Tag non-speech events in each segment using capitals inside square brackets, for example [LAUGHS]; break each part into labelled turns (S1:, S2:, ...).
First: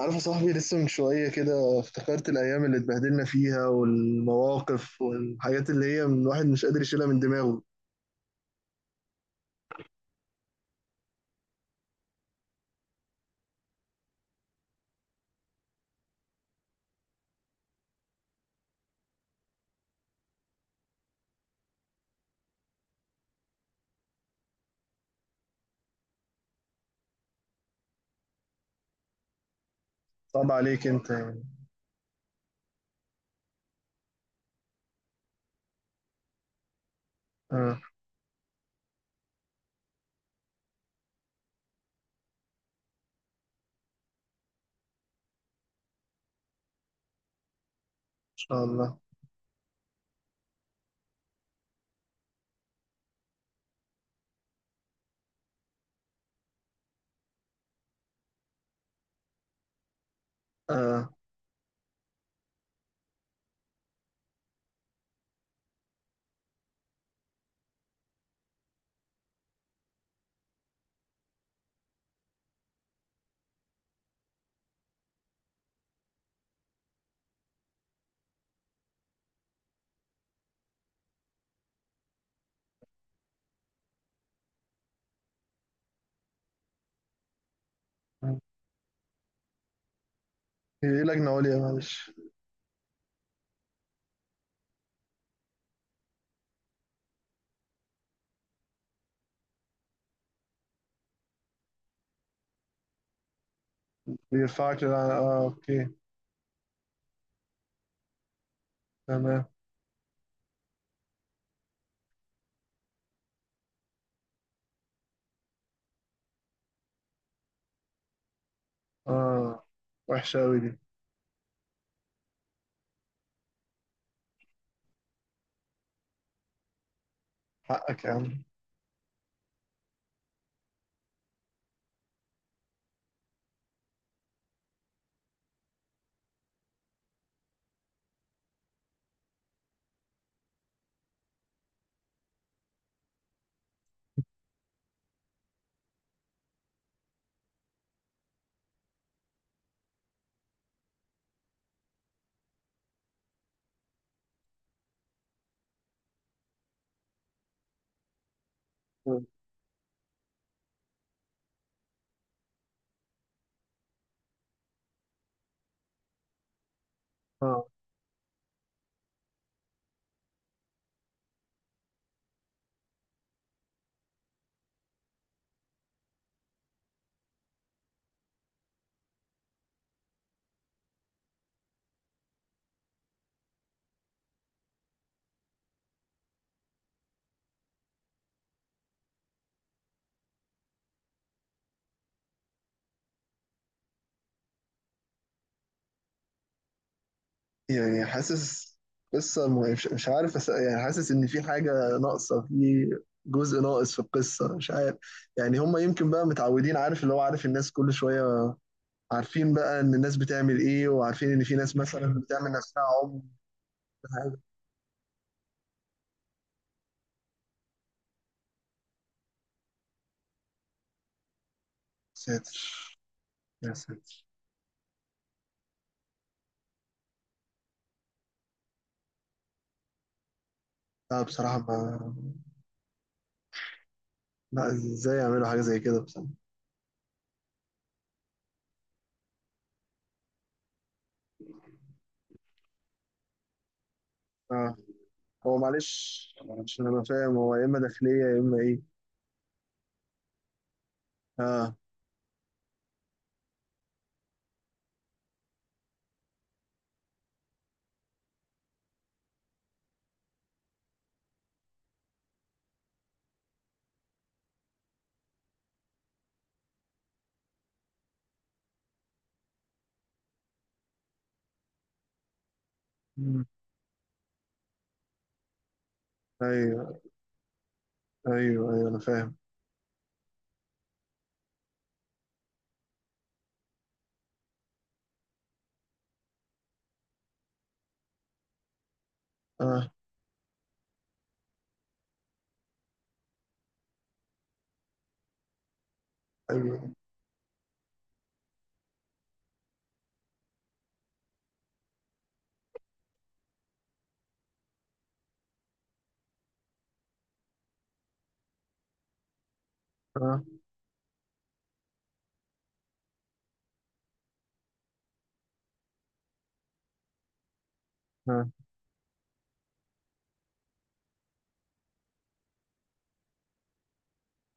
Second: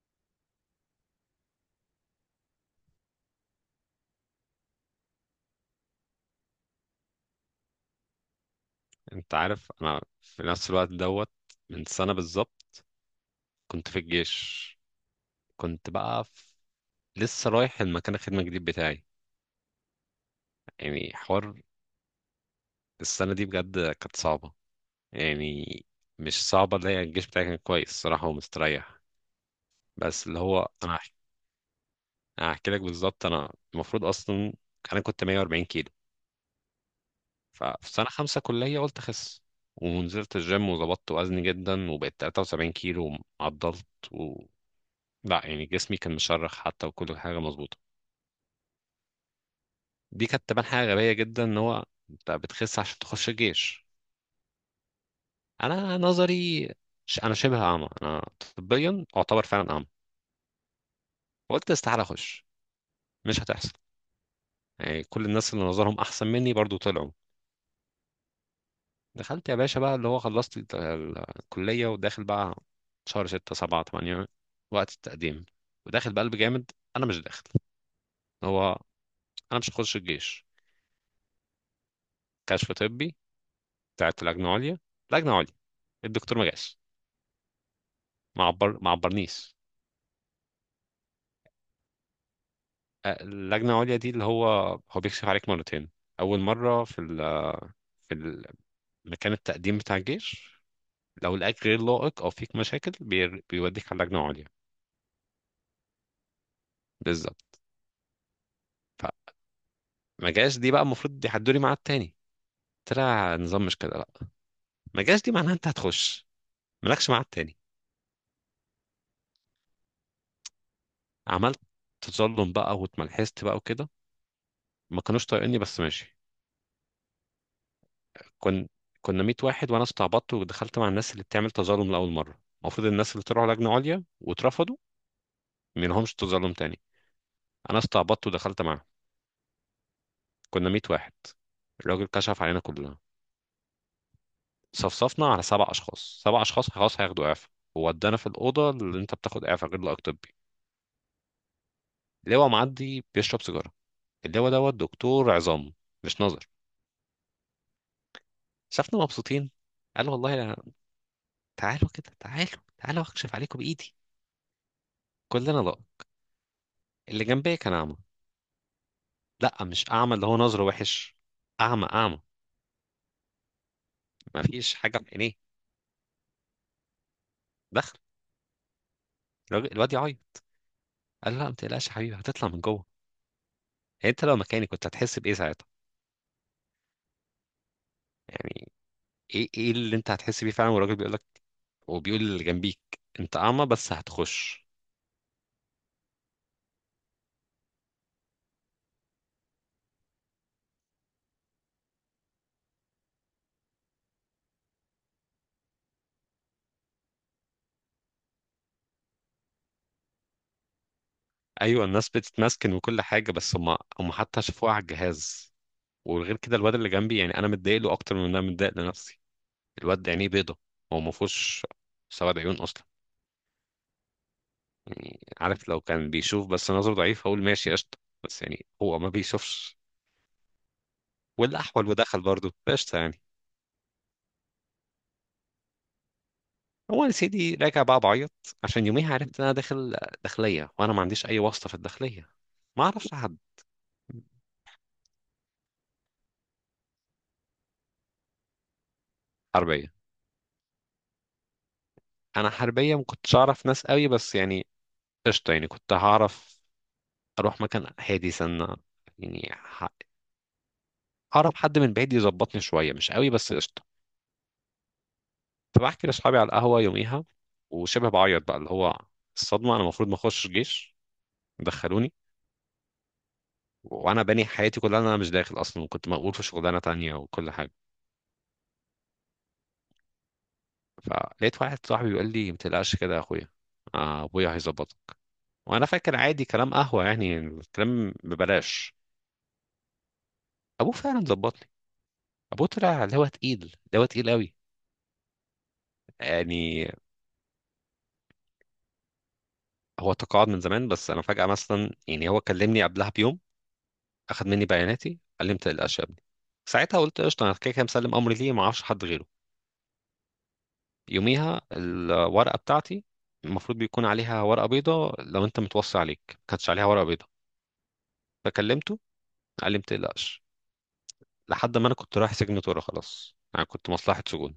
S1: عارف يا صاحبي؟ لسه من شوية كده افتكرت الأيام اللي اتبهدلنا فيها والمواقف والحاجات اللي هي من الواحد مش قادر يشيلها من دماغه.
S2: انت عارف، انا في نفس الوقت دوت من سنة بالظبط كنت في الجيش. كنت بقى في... لسه رايح المكان الخدمة الجديد بتاعي، يعني حوار. السنة دي بجد كانت صعبة، يعني مش صعبة، اللي هي الجيش بتاعي كان كويس صراحة ومستريح. بس اللي
S1: صعب
S2: هو
S1: عليك
S2: انا
S1: أنت
S2: هحكي
S1: يعني؟
S2: انا هحكي لك بالظبط. انا المفروض اصلا انا كنت 140 كيلو،
S1: آه، إن
S2: ففي سنة خمسة كلية قلت اخس، ونزلت الجيم وظبطت وزني جدا وبقيت 73 كيلو وعضلت. لا يعني جسمي كان مشرخ حتى وكل حاجه مظبوطه.
S1: شاء الله.
S2: دي كانت تبان حاجه غبيه جدا ان هو انت بتخس عشان تخش الجيش. انا نظري، انا شبه اعمى، انا طبيا اعتبر فعلا اعمى.
S1: آه.
S2: قلت استحاله اخش، مش هتحصل، يعني كل الناس اللي نظرهم احسن مني برضو طلعوا. دخلت يا باشا بقى اللي هو خلصت الكليه وداخل بقى، شهر 6 7 8 وقت التقديم، وداخل بقلب جامد انا مش داخل. هو انا مش هخش الجيش. كشف طبي بتاعت لجنه عليا، لجنه عليا. الدكتور ما جاش، ما عبرنيش.
S1: إيه لجنة عليا؟ معلش.
S2: آه، اللجنه العليا دي اللي هو هو بيكشف عليك مرتين. اول مره في في ال- مكان التقديم بتاع الجيش. لو لقاك غير لائق او فيك مشاكل بيوديك على اللجنه العليا.
S1: بيرفعك للع-، آه، أوكي.
S2: بالظبط.
S1: تمام.
S2: فما جاش دي، بقى المفروض يحدوا لي ميعاد تاني، طلع نظام مش كده لا، ما جاش دي معناها انت هتخش، مالكش ميعاد تاني.
S1: آه. وحشة أوي دي.
S2: عملت تظلم بقى، واتملحست بقى وكده. ما كانوش طايقيني بس ماشي.
S1: حقك يا عم.
S2: كن كنا 100 واحد، وانا استعبطت ودخلت مع الناس اللي بتعمل تظلم لاول مره، المفروض الناس اللي طلعوا لجنه عليا واترفضوا ما لهمش تظلم تاني. انا استعبطت ودخلت معاهم. كنا 100 واحد. الراجل كشف علينا كلنا، صفصفنا على سبع اشخاص، سبع اشخاص خلاص هياخدوا اعفاء، وودانا في الاوضه اللي انت بتاخد اعفاء غير لائق طبي. اللواء معدي بيشرب سيجاره. اللواء دوت دكتور عظام، مش نظر. شافنا مبسوطين، قال: والله تعالوا كده، تعالوا تعالوا اكشف عليكم بايدي. كلنا لا. اللي جنبي
S1: آه.
S2: كان اعمى. لا مش اعمى اللي هو نظره وحش، اعمى اعمى، ما فيش حاجه في عينيه. دخل الواد يعيط. قال له: لا ما تقلقش يا حبيبي هتطلع من جوه. يعني انت لو مكاني كنت هتحس بايه ساعتها؟ يعني ايه ايه اللي انت هتحس بيه فعلا والراجل بيقول لك، وبيقول اللي جنبيك انت اعمى بس هتخش.
S1: يعني حاسس، قصة مش مش عارف أس...، يعني حاسس إن في حاجة ناقصة في، جزء ناقص في القصة مش عارف. يعني هما يمكن بقى متعودين، عارف اللي هو، عارف الناس كل شوية، عارفين بقى إن الناس بتعمل إيه، وعارفين إن في ناس
S2: ايوه الناس
S1: مثلا بتعمل
S2: بتتمسكن
S1: نفسها
S2: وكل
S1: عمر
S2: حاجه، بس هم
S1: حاجة.
S2: حتى شافوها على الجهاز. وغير كده الواد اللي جنبي، يعني انا متضايق له اكتر من إن انا متضايق لنفسي. الواد ده عينيه بيضه، هو ما فيهوش سواد عيون
S1: ساتر،
S2: اصلا.
S1: يا ساتر.
S2: يعني عارف لو كان بيشوف بس نظره ضعيف هقول ماشي قشطة. بس يعني هو ما بيشوفش.
S1: لا بصراحة
S2: والأحول
S1: ما.
S2: ودخل برضه قشطة يعني.
S1: لا إزاي يعملوا حاجة زي كده بصراحة؟
S2: هو يا سيدي راجع بقى بعيط، عشان يوميها عرفت إن أنا داخل داخلية، وأنا ما عنديش أي واسطة في الداخلية، ما أعرفش حد.
S1: آه. هو معلش، عشان أنا فاهم هو يا إما داخلية يا إما إيه.
S2: حربية،
S1: آه.
S2: أنا حربية ما كنتش أعرف ناس قوي، بس يعني قشطة يعني كنت هعرف. أروح مكان هادي سنة يعني، ه- أعرف حد من بعيد يظبطني شوية مش قوي بس قشطة. فبحكي لأصحابي على القهوة يوميها، وشبه بعيط بقى اللي هو الصدمة أنا المفروض ما أخشش جيش، دخلوني.
S1: مم.
S2: وانا باني حياتي كلها إن انا مش داخل اصلا، وكنت مقبول في شغلانه
S1: أيوه.
S2: تانية وكل حاجه.
S1: أيوه، أيوه أنا فاهم.
S2: فلقيت واحد صاحبي بيقول لي: ما تقلقش كده يا اخويا، آه، ابويا هيظبطك. وانا فاكر عادي كلام قهوه يعني، الكلام ببلاش.
S1: آه.
S2: ابوه فعلا ظبط لي. ابوه طلع اللي هو تقيل، اللي هو تقيل قوي يعني.
S1: أيوه.
S2: هو تقاعد من زمان بس انا فجاه مثلا يعني، هو كلمني قبلها بيوم، اخد مني بياناتي قال لي: ما تقلقش يا ابني. ساعتها قلت قشطه، انا كده كده مسلم امري، ليه ما اعرفش حد غيره.
S1: اه.
S2: يوميها الورقة بتاعتي، المفروض بيكون عليها ورقة بيضة لو انت متوصي عليك، ما كانتش عليها ورقة بيضة.
S1: اه.
S2: فكلمته، قال لي: ما تقلقش. لحد ما انا كنت رايح سجن طورة، خلاص انا كنت مصلحة سجون،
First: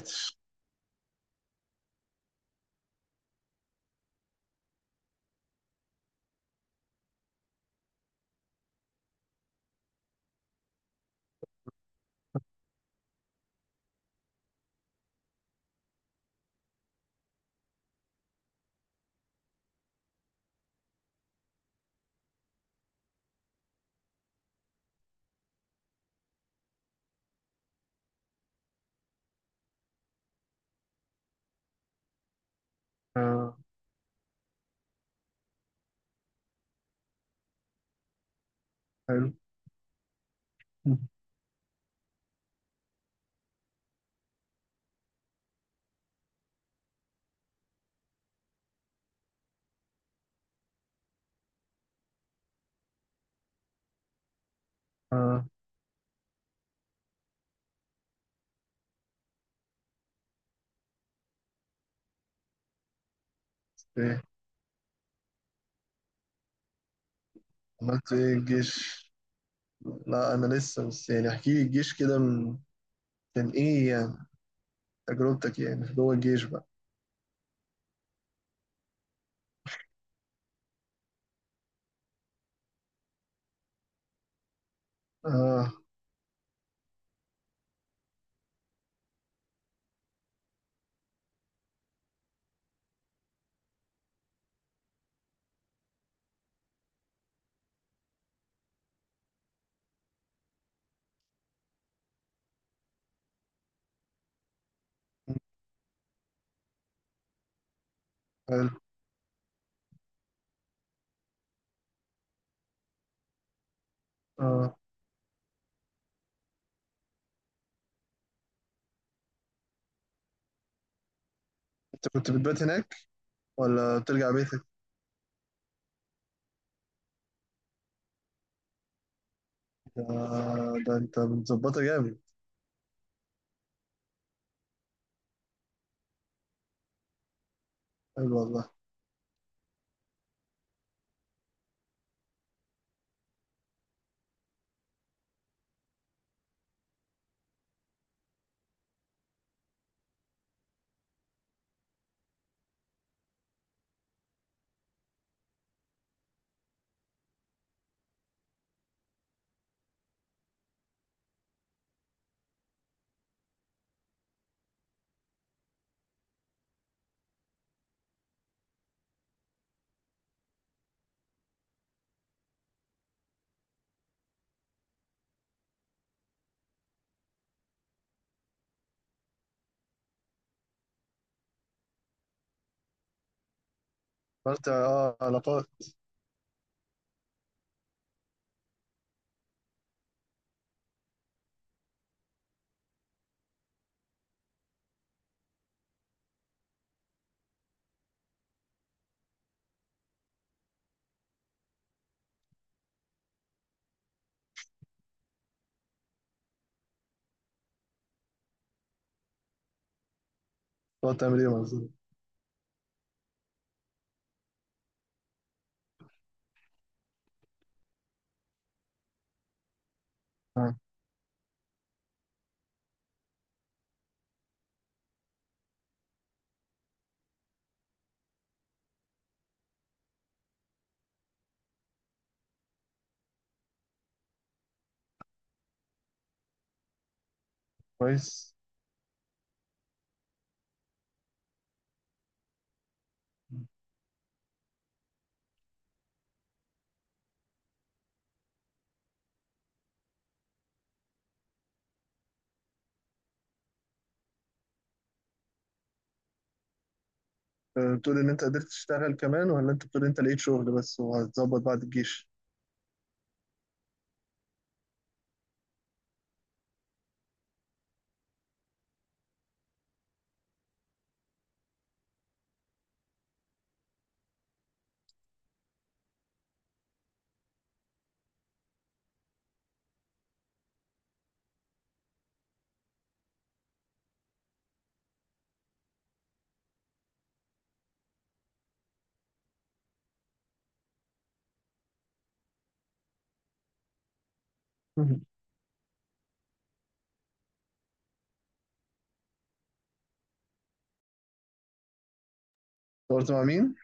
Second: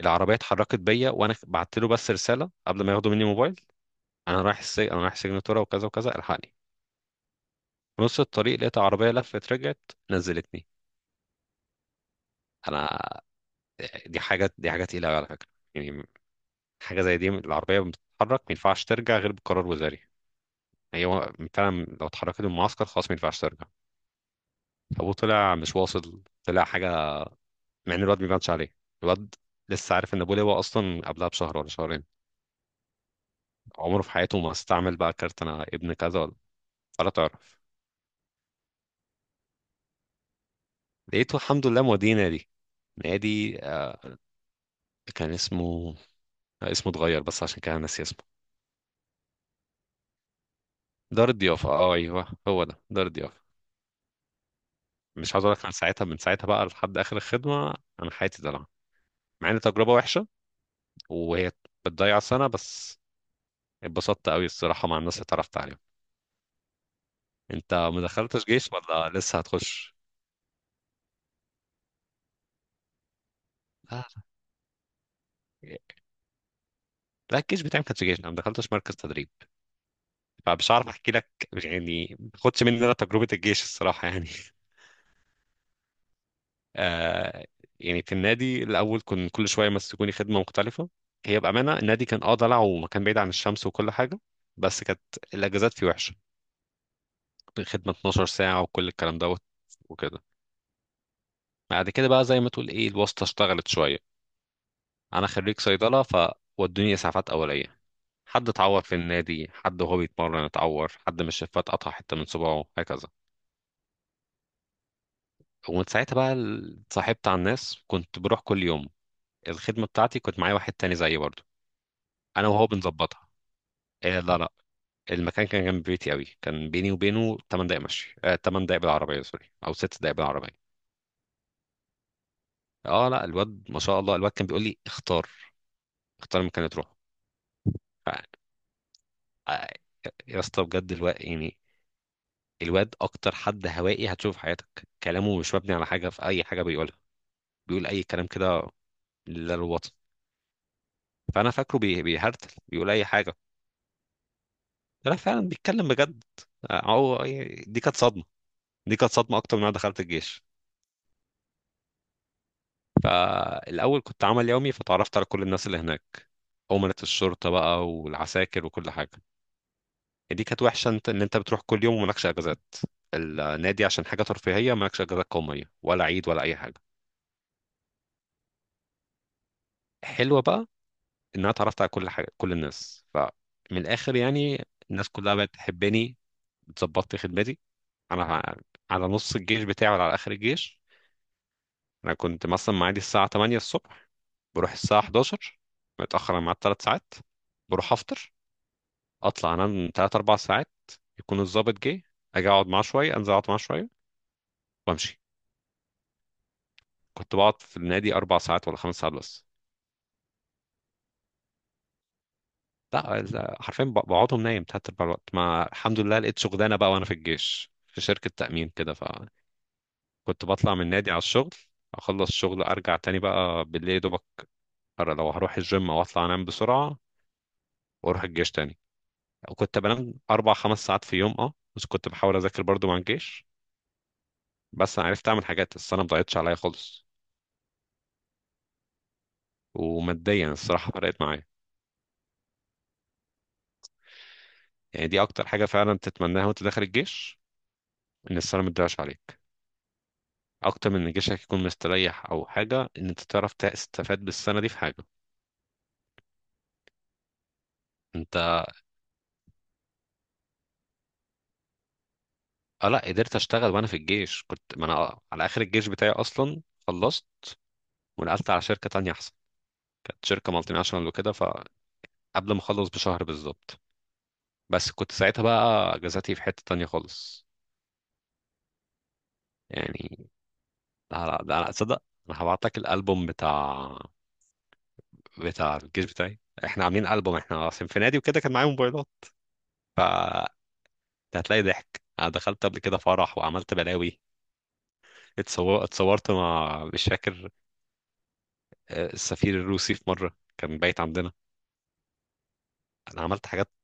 S2: العربية اتحركت بيا وانا بعت له بس رسالة قبل ما ياخدوا مني موبايل: انا رايح السجن، انا رايح سجن طورة وكذا وكذا، الحقني. في نص الطريق لقيت عربية لفت، رجعت، نزلتني انا. دي حاجة، دي حاجة تقيلة أوي على فكرة، يعني حاجة زي دي العربية بتتحرك ما ينفعش ترجع غير بقرار وزاري. هي هو فعلا لو اتحركت من المعسكر خلاص ما ينفعش ترجع. ابوه طلع مش واصل، طلع حاجه. مع ان الواد ما بانش عليه، الواد لسه عارف ان ابوه لواء اصلا قبلها بشهر ولا شهرين،
S1: اه.
S2: عمره في حياته ما استعمل بقى كارت انا ابن كذا ولا ولا تعرف.
S1: حلو.
S2: لقيته الحمد لله موديه نادي. نادي. كان اسمه اسمه اتغير بس عشان كده أنا ناسي اسمه. دار الضيافه، اه ايوه هو ده، دار الضيافه. مش
S1: اه.
S2: عاوز اقول لك، انا ساعتها من ساعتها بقى لحد اخر الخدمه انا حياتي دلع، مع ان تجربه وحشه وهي بتضيع سنه، بس
S1: ايه
S2: اتبسطت قوي الصراحة مع الناس اللي اتعرفت عليهم. انت ما
S1: عملت ايه
S2: دخلتش جيش
S1: الجيش؟
S2: ولا لسه هتخش؟
S1: لا انا لسه، بس يعني احكي لي الجيش كده من، كان ايه
S2: لا
S1: يعني تجربتك
S2: لا
S1: يعني في جوه الجيش بقى؟
S2: لا، الجيش بتاعي ما كانش جيش، انا ما دخلتش مركز تدريب، فمش عارف احكي لك. يعني ما خدش مني انا تجربة الجيش الصراحة يعني [LAUGHS]
S1: اه.
S2: آه. يعني في النادي الاول كنت كل شوية يمسكوني خدمة مختلفة. هي بأمانة النادي كان ضلع ومكان بعيد عن الشمس وكل حاجة. بس كانت الاجازات فيه وحشة، خدمة 12 ساعة وكل الكلام دوت وكده. بعد كده بقى زي ما تقول ايه، الواسطة اشتغلت شوية. انا خريج صيدلة، ف ودوني اسعافات اوليه. حد
S1: حلو.
S2: اتعور في النادي، حد وهو بيتمرن اتعور، حد من الشفات قطع حتة من صباعه هكذا.
S1: اه،
S2: ومن ساعتها بقى اتصاحبت على الناس، كنت بروح كل يوم. الخدمة بتاعتي كنت معايا واحد تاني زيي برضو،
S1: انت كنت
S2: انا
S1: بتبات
S2: وهو
S1: هناك
S2: بنظبطها.
S1: ولا
S2: إيه
S1: بترجع
S2: لا لا،
S1: بيتك؟
S2: المكان كان جنب بيتي قوي، كان بيني وبينه 8 دقايق مشي، آه 8 دقايق بالعربية، سوري او 6
S1: ده،
S2: دقايق بالعربية.
S1: ده انت متظبطه جامد.
S2: اه لا الواد ما شاء الله، الواد كان بيقول لي: اختار، اختار المكان اللي تروحه.
S1: حلو
S2: ف-
S1: والله.
S2: آه، يا اسطى بجد الواد يعني، الواد اكتر حد هوائي هتشوفه في حياتك، كلامه مش مبني على حاجة، في اي حاجة بيقولها بيقول اي كلام كده للوطن. فانا فاكره بيهرتل بيقول اي حاجه، لا فعلا بيتكلم بجد. آه، هو دي كانت صدمه، دي كانت صدمه اكتر من انا دخلت الجيش. فالاول كنت عمل يومي، فتعرفت على كل الناس اللي هناك، أمنة الشرطة بقى والعساكر وكل حاجة. دي كانت وحشة، انت ان انت بتروح كل يوم ومالكش اجازات، النادي عشان حاجة ترفيهية مالكش اجازات قومية ولا عيد ولا اي حاجة. حلوة بقى ان انا اتعرفت على كل حاجة كل الناس فمن الاخر يعني،
S1: عملت
S2: الناس
S1: اه
S2: كلها بقت
S1: علاقات؟
S2: تحبني. ظبطت خدمتي انا ع- على نص الجيش بتاعي ولا على اخر الجيش. انا كنت مثلا معادي الساعه 8 الصبح، بروح الساعه 11، متاخر عن ميعاد 3 ساعات، بروح افطر، اطلع انام 3 4 ساعات، يكون الضابط جه، اجي اقعد معاه شويه، انزل اقعد معاه شويه، وامشي. كنت بقعد في النادي اربع ساعات ولا خمس ساعات بس.
S1: تقعد تعمل ايه مع الزملاء؟
S2: لا لا، حرفيا بقعدهم نايم تلات ارباع الوقت. ما الحمد لله لقيت شغلانه بقى وانا في الجيش في شركه تامين كده، فكنت بطلع
S1: اه،
S2: من النادي على الشغل، اخلص الشغل ارجع تاني بقى بالليل دوبك لو هروح الجيم، واطلع انام بسرعه واروح الجيش تاني. كنت بنام اربع خمس ساعات في يوم بس كنت بحاول اذاكر برضو مع الجيش. بس انا عرفت اعمل حاجات، السنه ما ضاعتش عليا خالص.
S1: كويس.
S2: وماديا الصراحه فرقت معايا، يعني دي اكتر حاجه فعلا تتمناها وانت داخل الجيش، ان السنه ما تضيعش عليك اكتر من ان جيشك يكون مستريح او حاجه، ان انت تعرف تستفاد بالسنه دي في حاجه.
S1: آه، بتقول ان
S2: انت
S1: انت قدرت تشتغل كمان، ولا انت بتقول انت لقيت شغل بس وهتظبط بعد الجيش؟
S2: اه لا قدرت اشتغل وانا في الجيش. كنت ما انا على اخر الجيش بتاعي اصلا خلصت، ونقلت على شركه تانية احسن، كانت شركه مالتي ناشونال وكده. ف قبل ما اخلص بشهر بالظبط، بس كنت ساعتها بقى اجازاتي في حتة تانية خالص يعني. لا لا لا لا، تصدق، انا هبعت لك الالبوم بتاع الجيش بتاعي، احنا عاملين البوم، احنا اصلا في نادي وكده كان معايا موبايلات، ف هتلاقي ضحك، انا دخلت قبل كده فرح وعملت بلاوي.
S1: [LAUGHS]
S2: اتصورت مع، مش فاكر، آه، السفير الروسي في مرة كان بايت عندنا. انا
S1: دورت مع
S2: عملت حاجات.
S1: مين؟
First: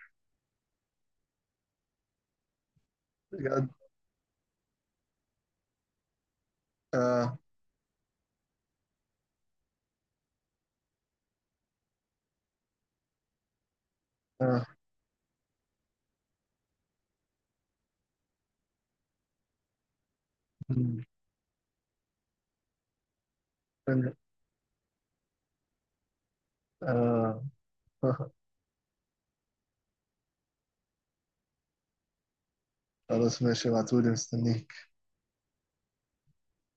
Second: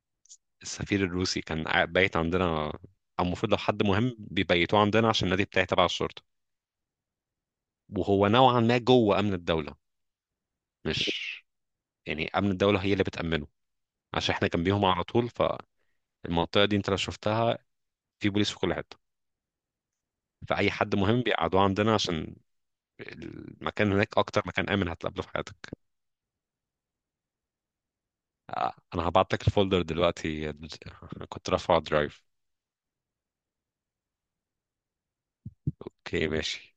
S2: السفير الروسي كان بايت عندنا، او المفروض لو حد مهم بيبيتوه عندنا عشان النادي بتاعي تبع الشرطة،
S1: اه.
S2: وهو نوعا ما جوه امن الدوله، مش يعني امن الدوله هي اللي بتامنه، عشان احنا
S1: اه.
S2: جنبيهم على طول. فالمنطقه دي انت لو شفتها، في بوليس في كل حته. فاي حد
S1: مم.
S2: مهم بيقعدوه عندنا عشان المكان هناك اكتر مكان امن هتقابله في حياتك.
S1: آه. [LAUGHS]
S2: انا هبعت لك الفولدر دلوقتي [LAUGHS] أنا كنت رافعه درايف.
S1: خلاص ماشي، ابعتولي مستنيك.
S2: اوكي ماشي.